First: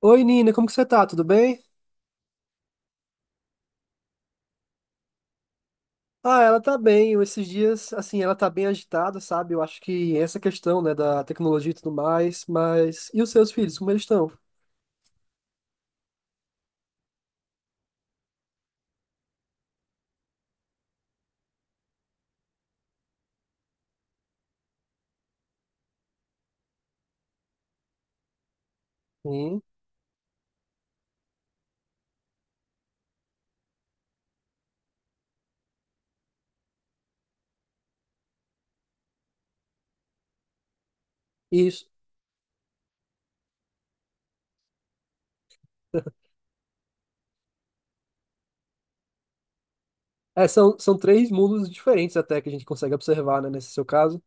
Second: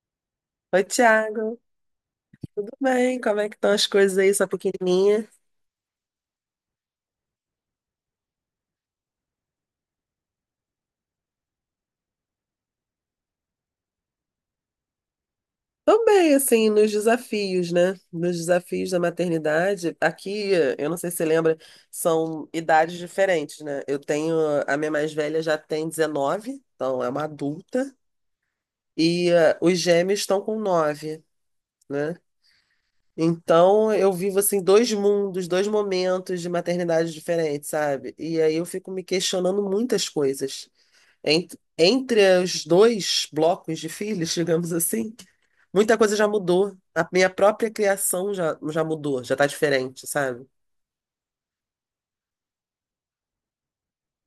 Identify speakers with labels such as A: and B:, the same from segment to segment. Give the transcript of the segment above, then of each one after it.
A: Oi, Nina, como que
B: Oi,
A: você tá? Tudo
B: Thiago.
A: bem?
B: Tudo bem? Como é que estão as coisas aí, sua pequenininha?
A: Ah, ela tá bem. Eu, esses dias, assim, ela tá bem agitada, sabe? Eu acho que essa questão, né, da tecnologia e tudo mais, mas... E os seus filhos, como eles estão?
B: Tô bem, assim, nos desafios, né? Nos desafios da maternidade. Aqui, eu não sei se você lembra, são idades diferentes, né? Eu tenho, a minha mais velha já tem 19, então é uma adulta, e
A: Sim,
B: os gêmeos estão com 9, né? Então, eu vivo, assim, dois mundos, dois momentos de maternidade diferentes, sabe? E aí eu fico me questionando muitas coisas. Ent-
A: isso.
B: Entre os dois blocos de filhos, digamos assim, muita coisa já mudou. A minha própria criação já mudou, já tá diferente, sabe?
A: É, são três mundos diferentes até que a gente consegue observar, né, nesse seu caso.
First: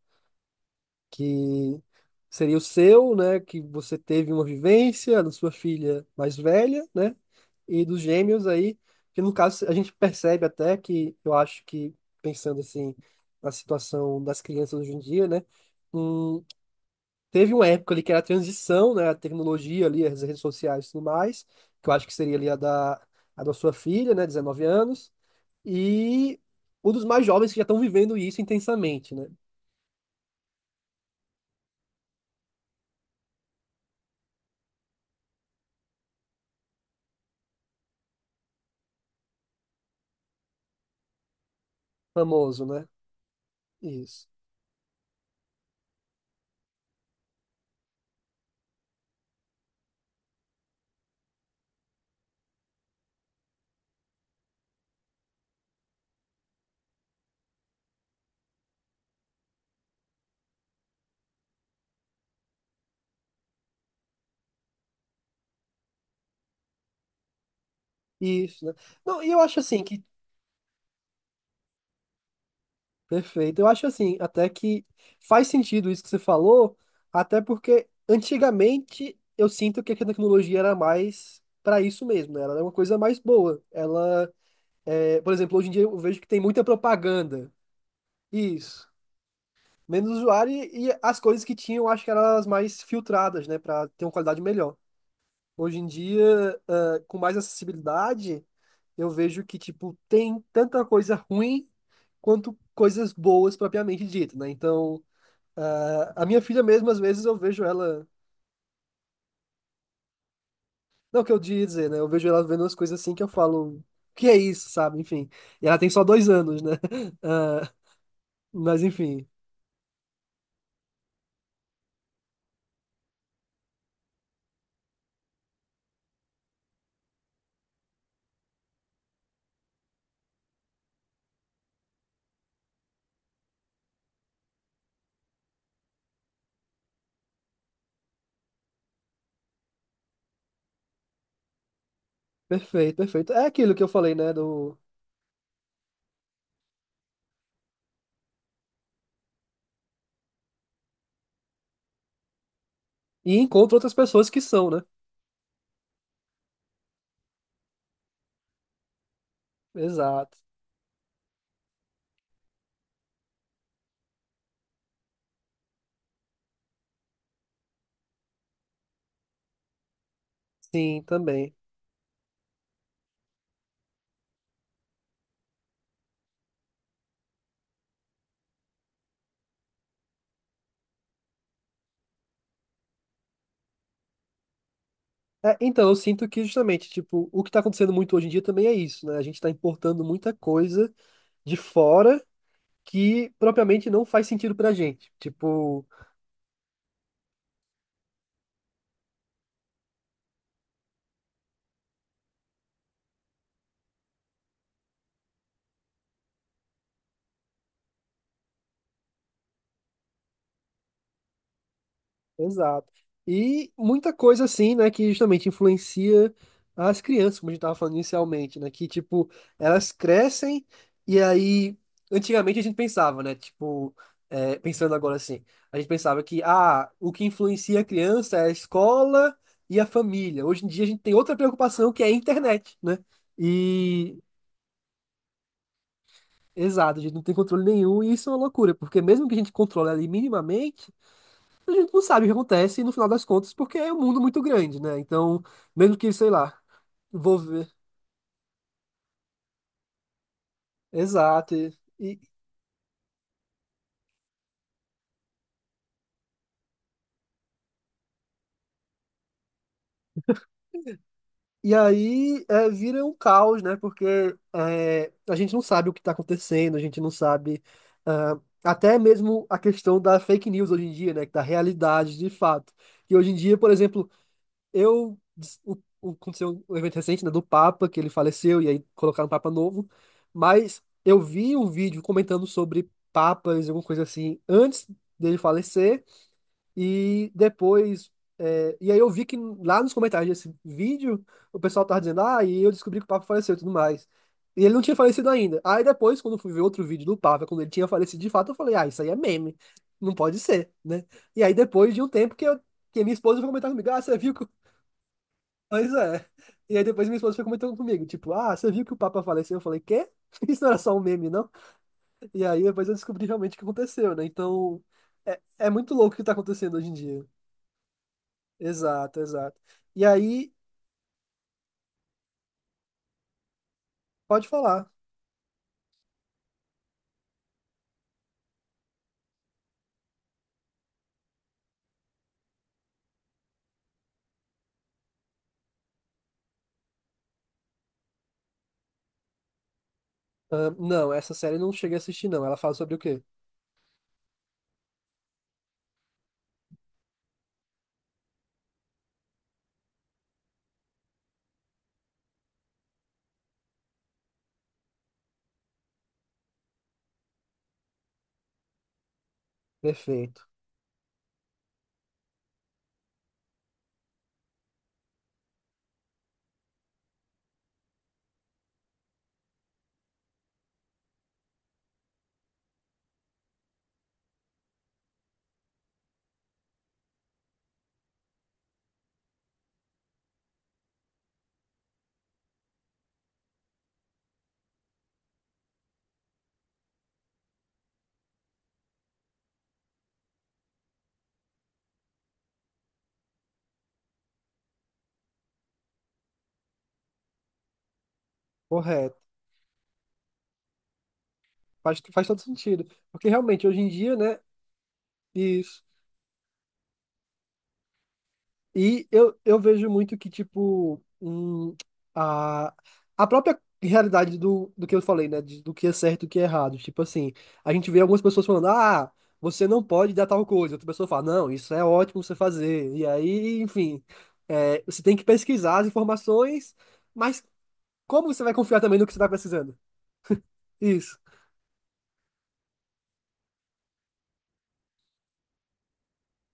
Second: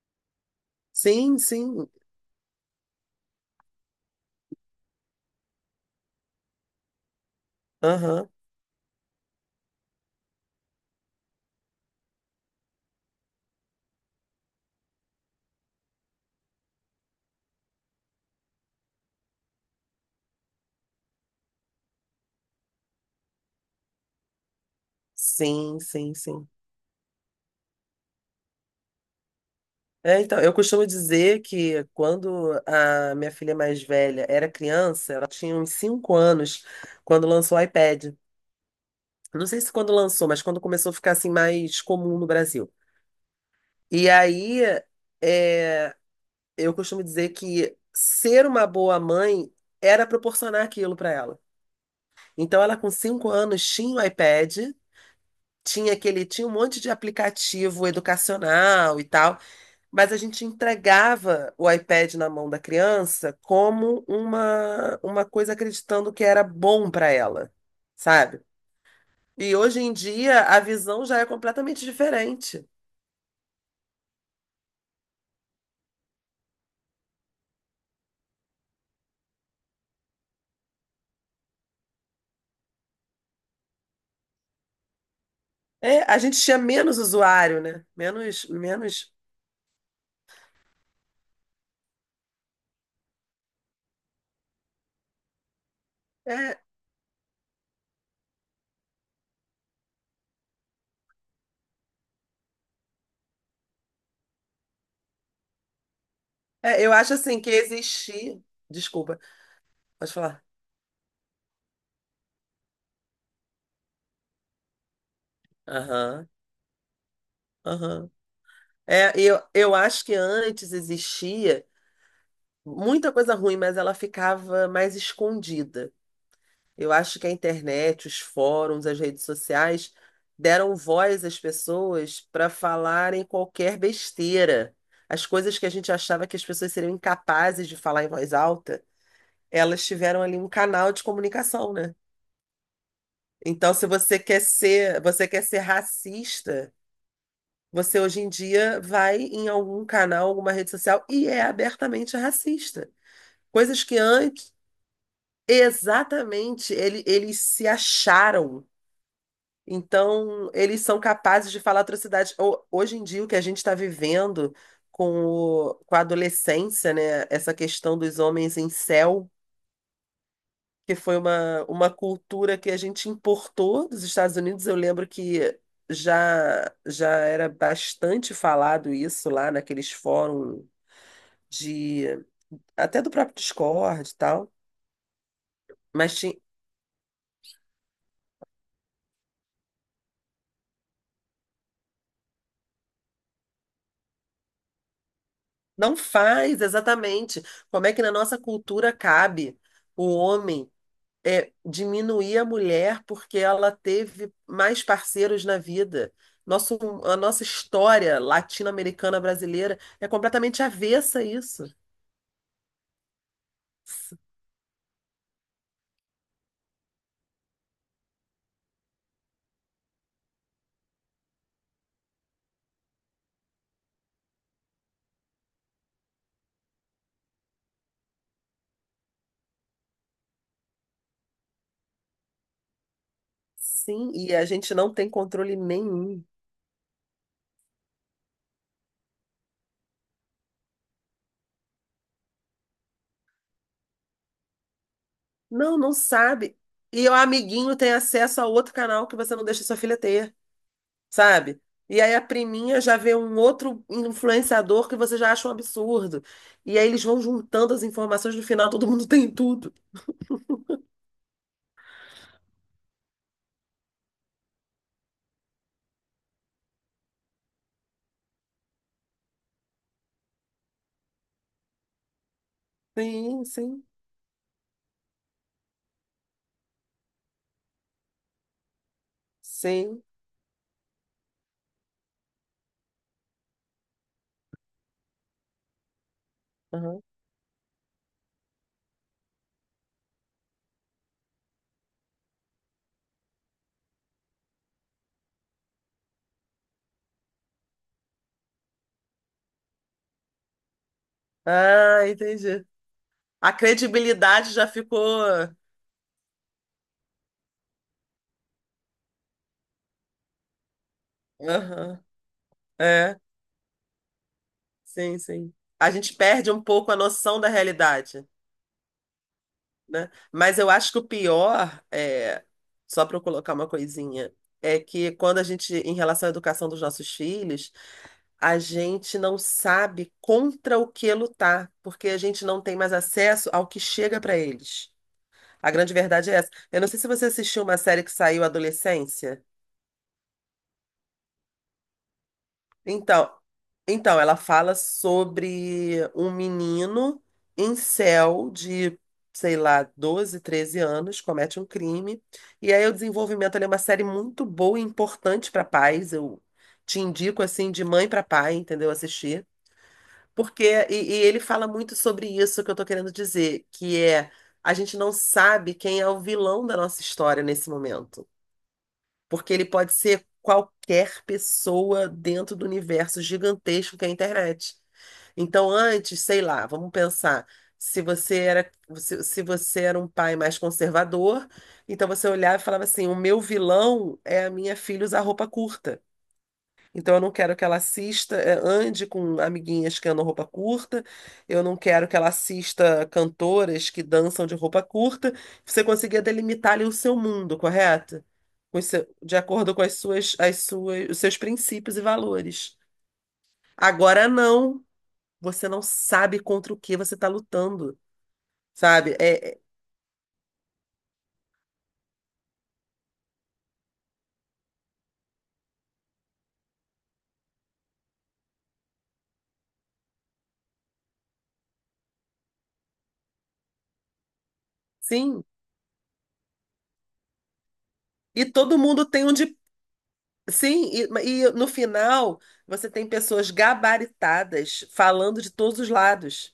B: Sim,
A: Que
B: sim.
A: seria o seu, né? Que você teve uma vivência da sua filha mais velha, né? E dos
B: Aham.
A: gêmeos aí, que no caso a gente percebe até que eu acho que pensando assim na situação das crianças hoje em dia, né? hum, Teve uma época ali que era a transição, né? A tecnologia ali, as redes sociais e tudo mais, que eu acho que seria ali a da sua filha, né? 19 anos,
B: Sim, sim,
A: e
B: sim.
A: um dos mais jovens que já estão vivendo isso intensamente, né?
B: É, então, eu costumo dizer que quando a minha filha mais velha era criança, ela tinha uns 5 anos quando lançou o iPad. Não sei se quando lançou, mas quando começou a ficar assim mais comum no
A: Famoso,
B: Brasil.
A: né?
B: E
A: Isso.
B: aí, é, eu costumo dizer que ser uma boa mãe era proporcionar aquilo para ela. Então, ela com cinco anos tinha o iPad, tinha aquele, tinha um monte de aplicativo educacional e tal, mas a gente entregava o iPad na mão da criança como uma coisa acreditando que era bom para ela, sabe?
A: Isso, né? Não, e eu
B: E
A: acho
B: hoje
A: assim
B: em
A: que.
B: dia a visão já é completamente diferente.
A: Perfeito. Eu acho assim, até que faz sentido isso que você falou, até porque antigamente eu sinto que a tecnologia era mais para isso mesmo, né? Ela era uma coisa mais boa. Ela, é, por exemplo, hoje em dia eu
B: É, a
A: vejo que tem
B: gente tinha
A: muita
B: menos
A: propaganda.
B: usuário, né? Menos,
A: Isso.
B: menos.
A: Menos usuário e as coisas que tinham, acho que eram as mais filtradas, né? Para ter uma qualidade melhor. Hoje em dia,
B: É,
A: ah, com mais acessibilidade, eu vejo que, tipo, tem tanta coisa ruim quanto coisas boas propriamente dito, né? Então, ah, a minha filha
B: é,
A: mesmo,
B: eu
A: às
B: acho
A: vezes eu
B: assim que
A: vejo ela,
B: existir. Desculpa, pode falar.
A: não que eu diga dizer, né? Eu vejo ela vendo umas coisas assim que eu falo, que é isso, sabe? Enfim, e ela tem só
B: Aham,
A: 2 anos, né? Ah,
B: aham.
A: mas
B: É,
A: enfim,
B: eu acho que antes existia muita coisa ruim, mas ela ficava mais escondida. Eu acho que a internet, os fóruns, as redes sociais deram voz às pessoas para falarem qualquer besteira. As coisas que a gente achava que as pessoas seriam incapazes de falar em voz alta, elas tiveram ali um canal de comunicação, né?
A: perfeito, perfeito. É aquilo
B: Então,
A: que eu
B: se
A: falei,
B: você
A: né?
B: quer
A: Do...
B: ser, você quer ser racista. Você hoje em dia vai em algum canal, alguma rede social e é abertamente racista.
A: E encontro
B: Coisas
A: outras
B: que
A: pessoas que
B: antes,
A: são, né?
B: exatamente, eles se acharam.
A: Exato.
B: Então, eles são capazes de falar atrocidades. Hoje em dia, o que a gente está vivendo com, com a adolescência, né? Essa questão dos homens em incel, que
A: Sim,
B: foi
A: também.
B: uma cultura que a gente importou dos Estados Unidos. Eu lembro que já já era bastante falado isso lá naqueles fóruns de até do próprio Discord e tal,
A: É, então, eu
B: mas
A: sinto que justamente, tipo, o que está acontecendo muito hoje em dia também é isso, né? A gente está importando muita coisa de fora que propriamente não faz sentido pra gente. Tipo,
B: não faz exatamente como é que na nossa cultura cabe o homem diminuir a mulher porque ela teve mais parceiros na vida. Nosso, a nossa história latino-americana brasileira é completamente avessa a isso.
A: exato. E muita
B: S-
A: coisa assim, né, que justamente influencia as crianças, como a gente estava falando inicialmente, né, que tipo, elas crescem e aí antigamente a gente pensava, né, tipo, é, pensando agora assim, a gente pensava que ah, o que influencia a criança é a escola e a família. Hoje em dia a gente tem outra preocupação que é a internet, né?
B: Sim,
A: E
B: e a gente não tem controle nenhum.
A: exato, a gente não tem controle nenhum e isso é uma loucura, porque mesmo que a gente controle ali minimamente, a gente não sabe o que acontece no final das contas, porque é um mundo muito grande, né? Então,
B: Não, não
A: mesmo que, sei lá,
B: sabe. E o
A: vou ver.
B: amiguinho tem acesso a outro canal que você não deixa sua filha ter.
A: Exato.
B: Sabe? E
A: E,
B: aí
A: e
B: a priminha já vê um outro influenciador que você já acha um absurdo. E aí eles vão juntando as informações, no final todo mundo tem tudo.
A: e aí é, vira um caos, né? Porque é, a gente não sabe o que está acontecendo, a gente não sabe. Ah, até mesmo a questão da fake news hoje em dia, né? Da realidade de fato. Que hoje em
B: Sim,
A: dia, por
B: sim,
A: exemplo, eu, o, aconteceu um evento recente, né, do Papa, que ele faleceu, e aí colocaram um Papa novo,
B: sim.
A: mas eu vi um vídeo comentando sobre papas, alguma coisa assim, antes dele falecer,
B: Aham.
A: e depois, é, e aí eu vi que lá nos comentários desse vídeo, o pessoal tava dizendo, ah, e eu descobri que o Papa faleceu e tudo mais. E ele não tinha falecido ainda. Aí depois, quando eu fui ver outro vídeo do Papa, quando ele tinha falecido de fato, eu falei, ah, isso aí é meme, não pode ser, né? E aí depois de um
B: Ah,
A: tempo que eu
B: entendi.
A: que minha esposa foi
B: A
A: comentar comigo, ah, você viu que...
B: credibilidade já ficou.
A: Pois é. E aí depois minha esposa foi comentando comigo, tipo, ah, você viu que o Papa faleceu? Eu falei, quê? Isso não era só um meme, não?
B: Aham.
A: E aí depois eu
B: É,
A: descobri realmente o que aconteceu, né? Então,
B: sim,
A: é,
B: sim.
A: é
B: A
A: muito
B: gente
A: louco o que tá
B: perde um
A: acontecendo hoje
B: pouco
A: em
B: a
A: dia.
B: noção da realidade,
A: Exato, exato. E
B: né?
A: aí,
B: Mas eu acho que o pior é, só para eu colocar uma coisinha,
A: pode
B: é
A: falar.
B: que quando a gente, em relação à educação dos nossos filhos, a gente não sabe contra o que lutar, porque a gente não tem mais acesso ao que chega para eles. A grande verdade é essa. Eu não sei se você assistiu uma série que saiu Adolescência.
A: Ah, não, essa série eu não cheguei a assistir, não. Ela fala sobre o quê?
B: Então, então ela fala sobre um menino incel de, sei lá, 12 13 anos, comete um crime. E aí o desenvolvimento ele é uma série muito boa e importante para pais. Eu te indico assim de mãe para pai, entendeu? Assistir.
A: Perfeito.
B: Porque, e ele fala muito sobre isso que eu tô querendo dizer, que é a gente não sabe quem é o vilão da nossa história nesse momento. Porque ele pode ser qualquer pessoa dentro do universo gigantesco que é a internet. Então, antes, sei lá, vamos pensar. Se você era, se você era um pai mais conservador, então você olhava e falava assim: o meu vilão é a minha filha usar roupa curta. Então, eu não quero que ela assista, ande com amiguinhas que andam roupa curta, eu não quero que ela assista cantoras que dançam de roupa curta. Você conseguia delimitar ali o seu mundo, correto? Com o
A: Correto.
B: de acordo com as suas, os seus princípios
A: Faz,
B: e
A: faz todo
B: valores.
A: sentido. Porque realmente, hoje em dia,
B: Agora
A: né?
B: não, você não
A: Isso.
B: sabe contra o que você está lutando,
A: E
B: sabe?
A: eu, eu vejo muito que, tipo, a, a própria realidade do, do que eu falei, né? Do que é certo e o que é errado. Tipo assim, a gente vê algumas pessoas falando, ah, você não pode dar tal coisa. Outra pessoa fala, não, isso é ótimo você fazer. E aí, enfim, é, você tem que
B: Sim,
A: pesquisar as informações, mas como você
B: e
A: vai
B: todo
A: confiar também no
B: mundo
A: que você
B: tem
A: está
B: um de.
A: precisando?
B: Sim,
A: Isso,
B: e no final você tem pessoas gabaritadas falando de todos os lados.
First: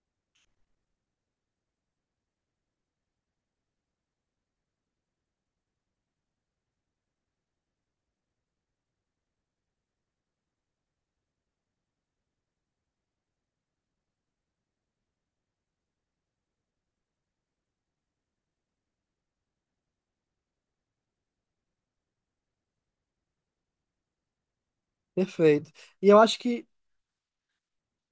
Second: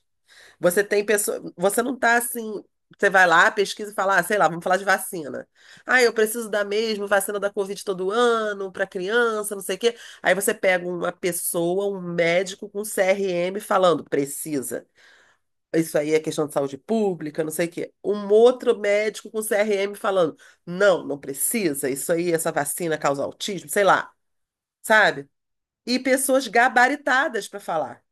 B: Você tem pessoa, você não tá assim, você vai lá, pesquisa e fala, ah, sei lá, vamos falar de vacina. Ah, eu preciso da mesma vacina da Covid todo ano para criança, não sei o quê. Aí você pega uma pessoa, um médico com CRM falando, precisa. Isso aí é questão de saúde pública, não sei o quê. Um outro médico com CRM falando, não, não precisa. Isso aí, essa vacina causa autismo, sei lá, sabe?
A: perfeito.
B: E
A: E eu acho
B: pessoas
A: que,
B: gabaritadas para falar.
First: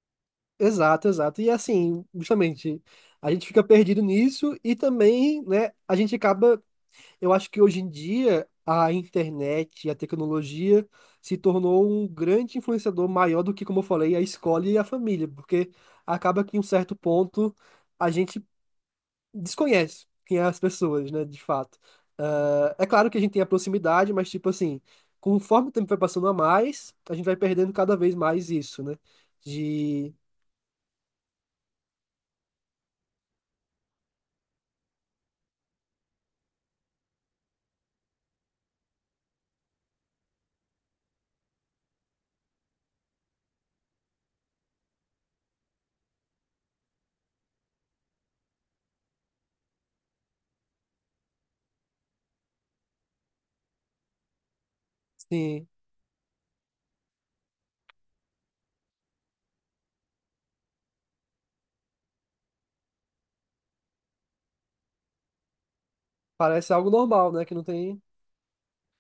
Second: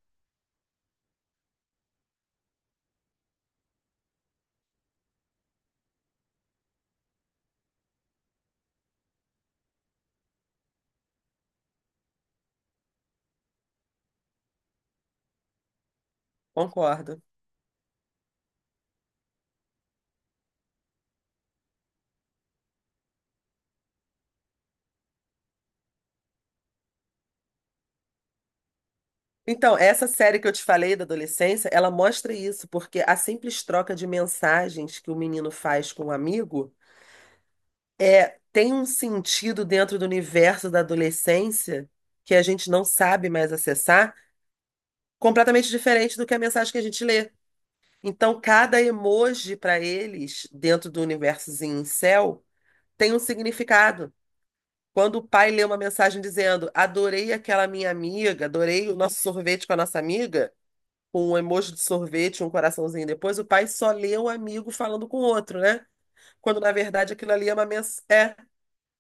A: exato, exato. E assim, justamente. A gente fica perdido nisso e também, né, a gente acaba. Eu acho que hoje em dia a internet e a tecnologia se tornou um grande influenciador maior do que, como eu falei, a escola e a família, porque acaba que em um certo
B: Concordo.
A: ponto a gente desconhece quem é as pessoas, né, de fato. Ah, é claro que a gente tem a proximidade, mas tipo assim, conforme o tempo vai passando a mais, a gente vai perdendo cada vez mais isso, né?
B: Então, essa
A: De,
B: série que eu te falei da adolescência, ela mostra isso, porque a simples troca de mensagens que o menino faz com o amigo é tem um sentido dentro do universo da adolescência que a gente não sabe mais acessar, completamente diferente do que a mensagem que a gente lê. Então, cada emoji para eles, dentro do universozinho incel, tem um significado. Quando o pai lê
A: sim,
B: uma mensagem dizendo: Adorei aquela minha amiga, adorei o nosso sorvete com a nossa amiga. Com um emoji de sorvete, um coraçãozinho depois, o pai só lê o amigo falando com o outro, né? Quando na
A: parece algo
B: verdade aquilo
A: normal, né,
B: ali é
A: que não
B: uma
A: tem.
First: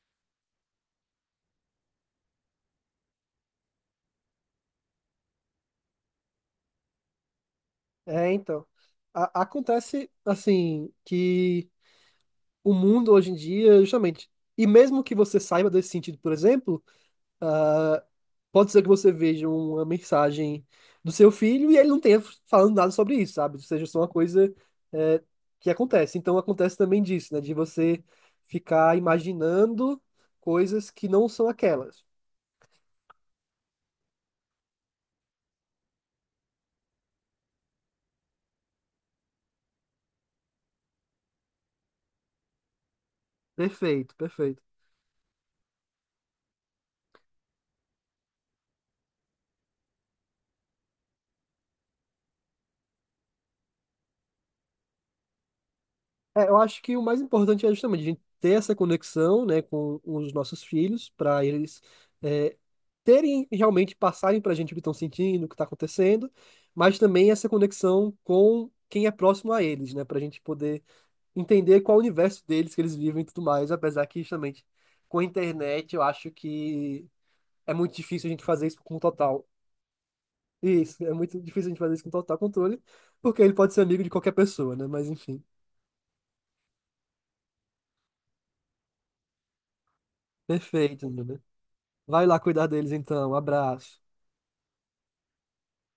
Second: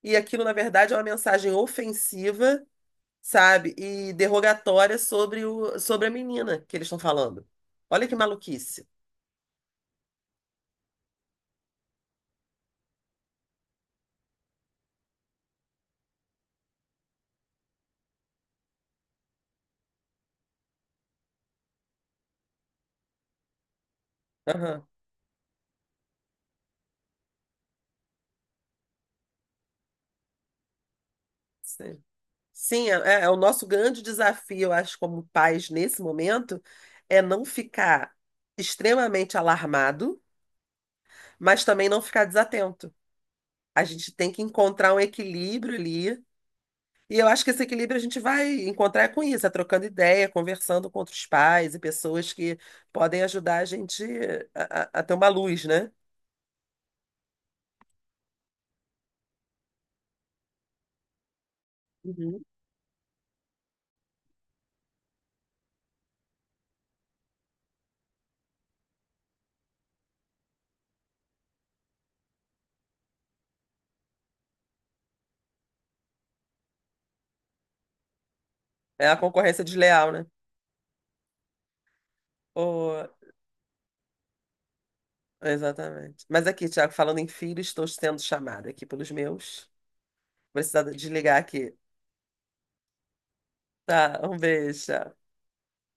B: e aquilo na verdade é uma mensagem ofensiva, sabe? E derrogatória sobre o sobre a menina que eles estão falando. Olha que
A: É, então.
B: maluquice.
A: Acontece assim que o mundo hoje em dia, justamente. E mesmo que você saiba desse sentido, por exemplo, ah, pode ser que você veja uma mensagem do seu filho e ele não tenha falando nada sobre isso, sabe? Ou seja, só uma coisa,
B: Aham.
A: eh, que acontece. Então acontece também disso, né? De você ficar imaginando coisas que não são
B: Sim,
A: aquelas.
B: sim, é é o nosso grande desafio, eu acho, como pais nesse momento, é não ficar extremamente alarmado, mas também não ficar desatento. A gente
A: Perfeito,
B: tem que
A: perfeito.
B: encontrar um equilíbrio ali. E eu acho que esse equilíbrio a gente vai encontrar com isso, é trocando ideia, conversando com outros pais e pessoas que podem ajudar a gente a, a ter uma luz, né?
A: É, eu acho que o mais importante é justamente a gente ter essa conexão, né, com os nossos filhos, para eles
B: Uhum.
A: é, terem realmente passarem para a gente o que estão sentindo, o que está acontecendo, mas também essa conexão com quem é próximo a eles, né, para a gente poder entender qual o universo deles que eles vivem e tudo mais, apesar que justamente com a internet eu acho que é muito difícil a gente fazer isso com
B: É a
A: total.
B: concorrência desleal, né?
A: Isso, é muito difícil a gente fazer isso com total controle,
B: Ô,
A: porque ele pode ser amigo de qualquer pessoa, né? Mas enfim,
B: exatamente. Mas aqui, Tiago, falando em filho, estou sendo chamada aqui pelos meus. Vou precisar
A: perfeito, né?
B: desligar
A: Né?
B: aqui.
A: Vai lá cuidar deles então. Abraço.
B: Tá, um beijo. Tchau.